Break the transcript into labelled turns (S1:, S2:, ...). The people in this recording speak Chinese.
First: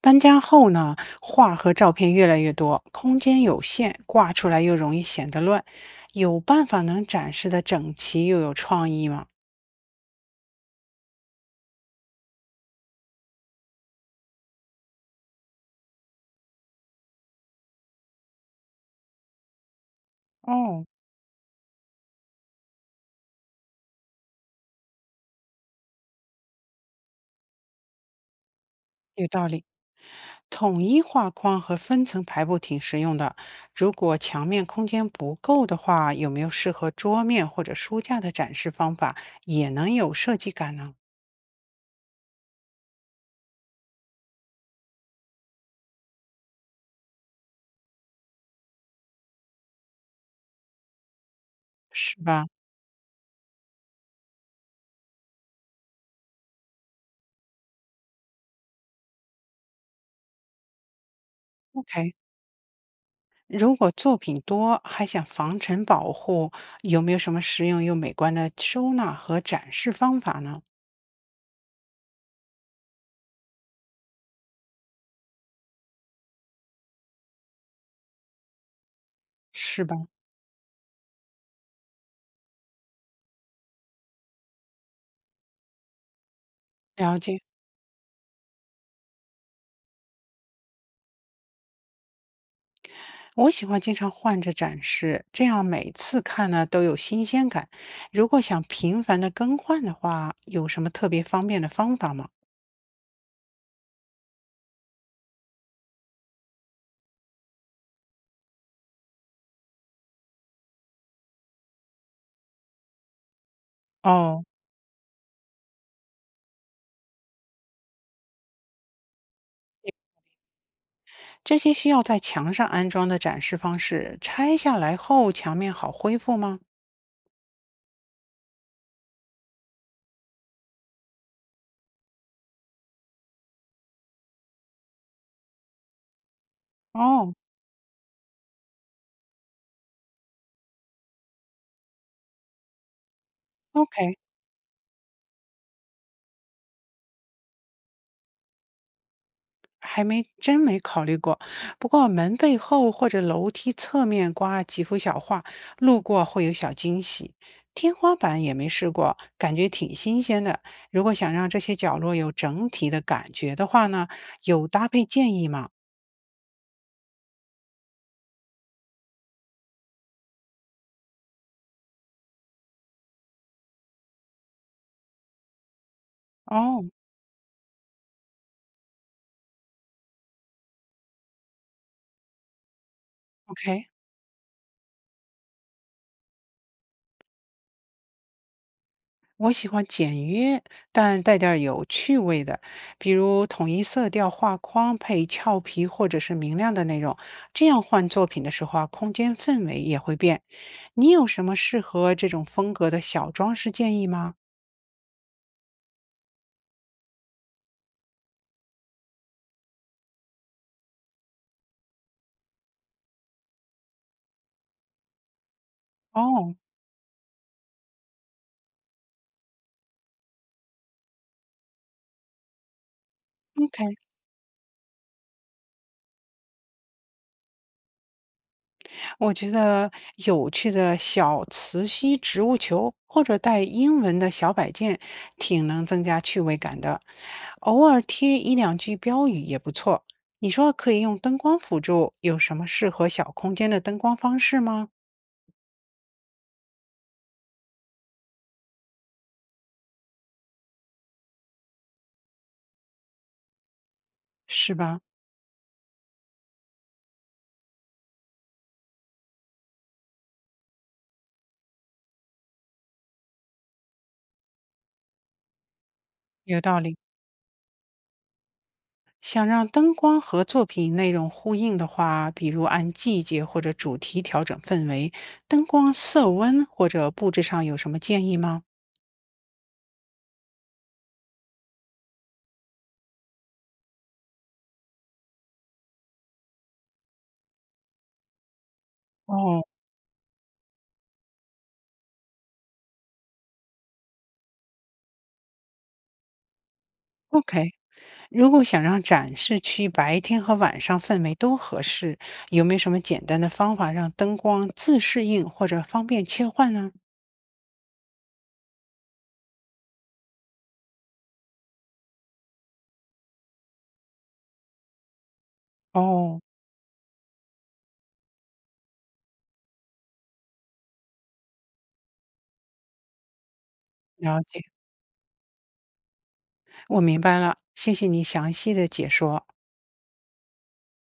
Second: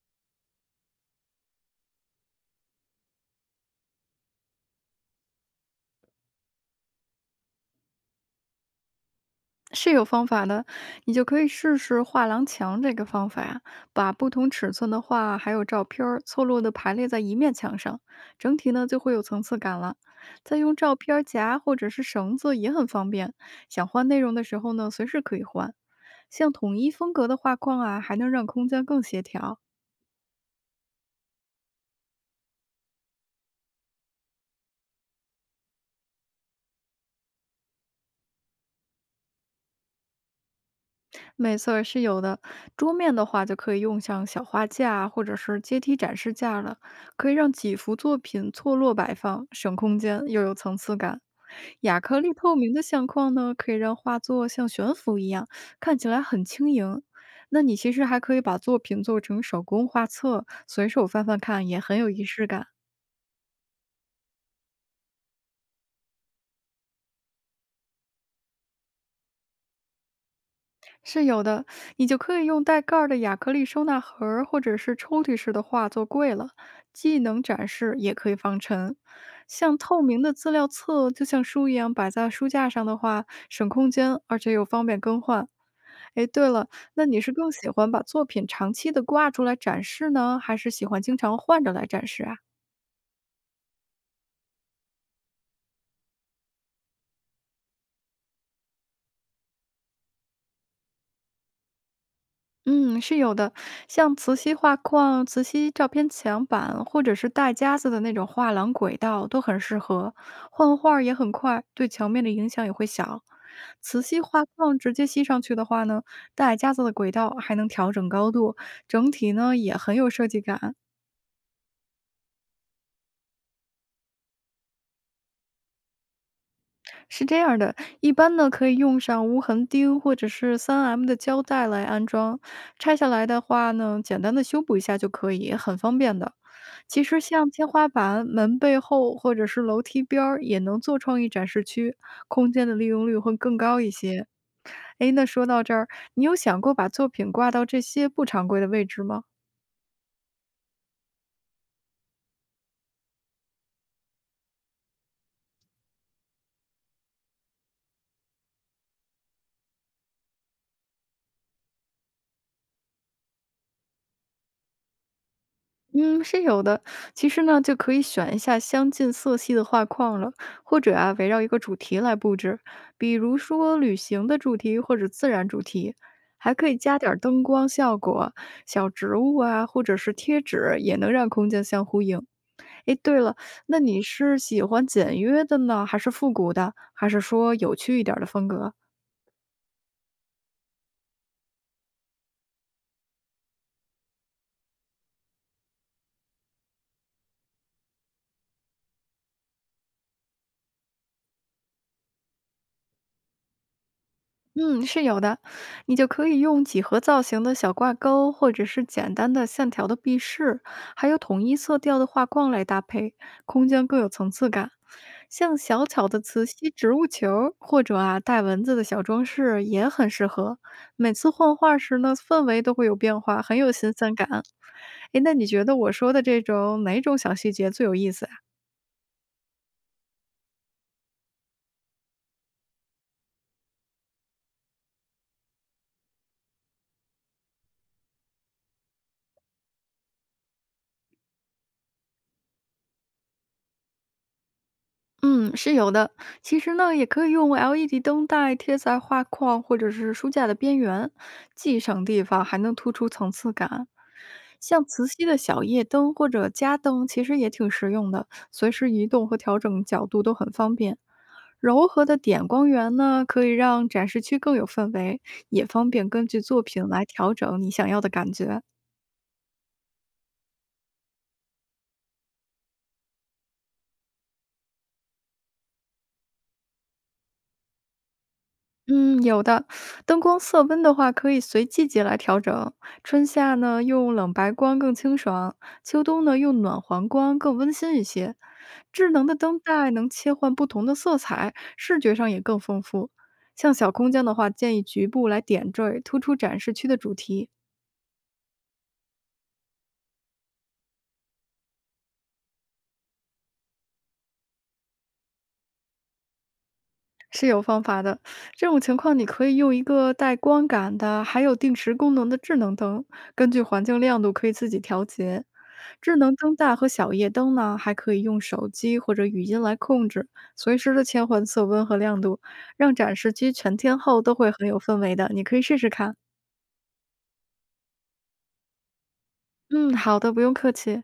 S1: 搬家后呢，画儿和照片越来越多，空间有限，挂出来又容易显得乱。有办法能展示的整齐又有创意吗？
S2: 是有方法的，你就可以试试画廊墙这个方法，把不同尺寸的画还有照片儿错落的排列在一面墙上，整体呢就会有层次感了。再用
S1: 哦，
S2: 照片夹或者是绳子也很方便，想换内容的时候呢，随时可以换。像统一风格的画框啊，还能让空间更协
S1: 有道
S2: 调。
S1: 理。统一画框和分层排布挺实用的。如果墙面空间不够的话，有没有适合桌面或者书架的展示方法，也能有设计感呢？
S2: 没错儿是有的。桌面的话，就可以用像小画架或者是阶梯展示架了，可以让几幅作品错落摆放，省空间又有层次感。亚
S1: 是
S2: 克力
S1: 吧
S2: 透明的相框呢，可以让画作像悬浮一样，看起来很轻盈。那你其实还可以把作品做成手工画册，随手翻翻看，也很有
S1: ？OK。
S2: 仪式感。
S1: 如果作品多，还想防尘保护，有没有什么实用又美观的收纳和展示方法呢？
S2: 是有的，你就可以用带盖儿的亚克力收纳盒儿，或者是抽屉式的画作柜了，既能展示，也可以防尘。像
S1: 是吧？
S2: 透明的资料册，就像书一样摆在书架上的话，省空间，而且又方便更换。哎，对了，那
S1: 了
S2: 你是
S1: 解，
S2: 更喜欢把作品长期的挂出来展示呢，还是喜欢经常换着来展示啊？
S1: 我喜欢经常换着展示，这样每次看呢都有新鲜感。如果想频繁的更换的话，有什么特别方便的方法吗？
S2: 嗯，是有的，像磁吸画框、磁吸照片墙板，或者是带夹子的那种画廊轨道，都很适合。换画儿也很快，对墙面的影响也会小。磁吸
S1: 哦，
S2: 画框直接吸上去的话呢，带夹子的轨道还能调整高度，整体呢也很有设计感。
S1: 这些需要在墙上安装的展示方式，拆下来后墙面好恢复吗？
S2: 是这样儿的，一般呢可以用上无痕钉或者是 3M 的胶带来安装，拆下来的话呢，简单的修补一下就可以，很方便的。其实
S1: 哦
S2: 像天花板、门背后或者是楼梯边儿也能做创意展示区，空间的利用率会更高一
S1: ，OK，
S2: 些。诶，那说到这儿，你有想过把作品挂到这些不常规的位置吗？
S1: 还没真没考虑过。不过门背后或者楼梯侧面挂几幅小画，路过会有小惊喜。天花板也没试过，感觉挺新鲜的。如果想让这些角落有整体的感觉的话呢，有搭配建议吗？
S2: 嗯，是有的。其实呢，就可以选一下相近色系的画框了，或者啊，围绕一个主题来布置，比如说旅行的主题或者自然主题，还可以
S1: 哦
S2: 加点儿灯光效果、小植物啊，或者是贴纸，也能让空间相呼应。诶，对了，
S1: ，OK。
S2: 那
S1: o k
S2: 你是喜欢简约的呢，还是复古的，还是说有趣一点儿的风格？
S1: 我喜欢简约但带点儿有趣味的，比如统一色调画框配俏皮或者是明亮的内容，这样换作品的时候啊，空间氛围也会变。你有什么适合这种风格的小装饰建议吗？
S2: 嗯，是有的，你就可以用几何造型的小挂钩，或者是简单的线条的壁饰，还有统一色调的画框来搭配，空间更有层次感。像小巧的磁
S1: 哦
S2: 吸植物球儿或者啊带文字的小装饰也很适合。每次换画时呢，氛围都会有变化，很有新
S1: ，OK。
S2: 鲜感。诶，那你觉得我说的这种哪种小细节最有意思呀？
S1: 我觉得有趣的小磁吸植物球或者带英文的小摆件，挺能增加趣味感的。偶尔贴一两句标语也不错。你说可以用灯光辅助，有什么适合小空间的灯光方式吗？
S2: 嗯，是有的。其实呢，也可以用 LED 灯带贴在画框或者是书架的边缘，既省地方，还能突出层次感。
S1: 是
S2: 像
S1: 吧？
S2: 磁吸的小夜灯或者家灯，其实也挺实用的，随时移动和调整角度都很方便。柔和的点光源呢，可以让展示区更有氛围，也方便根据
S1: 有
S2: 作
S1: 道
S2: 品
S1: 理。
S2: 来调整你想要的感觉。
S1: 想让灯光和作品内容呼应的话，比如按季节或者主题调整氛围，灯光色温或者布置上有什么建议吗？
S2: 嗯，有的。灯光色温的话，可以随季节来调整。春夏呢，用冷白光更清爽；秋冬呢，用暖黄光更温馨一些。智能的灯
S1: 哦
S2: 带能切换不同的色彩，视觉上也更丰富。像小空间的话，建议局部来点缀，突出展示区的主题，
S1: ，OK，如果想让展示区白天和晚上氛围都合适，有没有什么简单的方法让灯光自适应或者方便切换呢？
S2: 是有方法的。这种情况，你可以用一个带光感的，还有定时功能的智能灯，根据环境亮度可以自己调节。智能
S1: 哦，
S2: 灯带和小夜灯呢，还可以用手机或者语音来控制，随时的切换色温和亮度，让展示区全天候都
S1: 了
S2: 会
S1: 解，
S2: 很有氛围的。你可以试试看。
S1: 我明白了，谢谢你详细的解说。
S2: 嗯，好的，不用客气。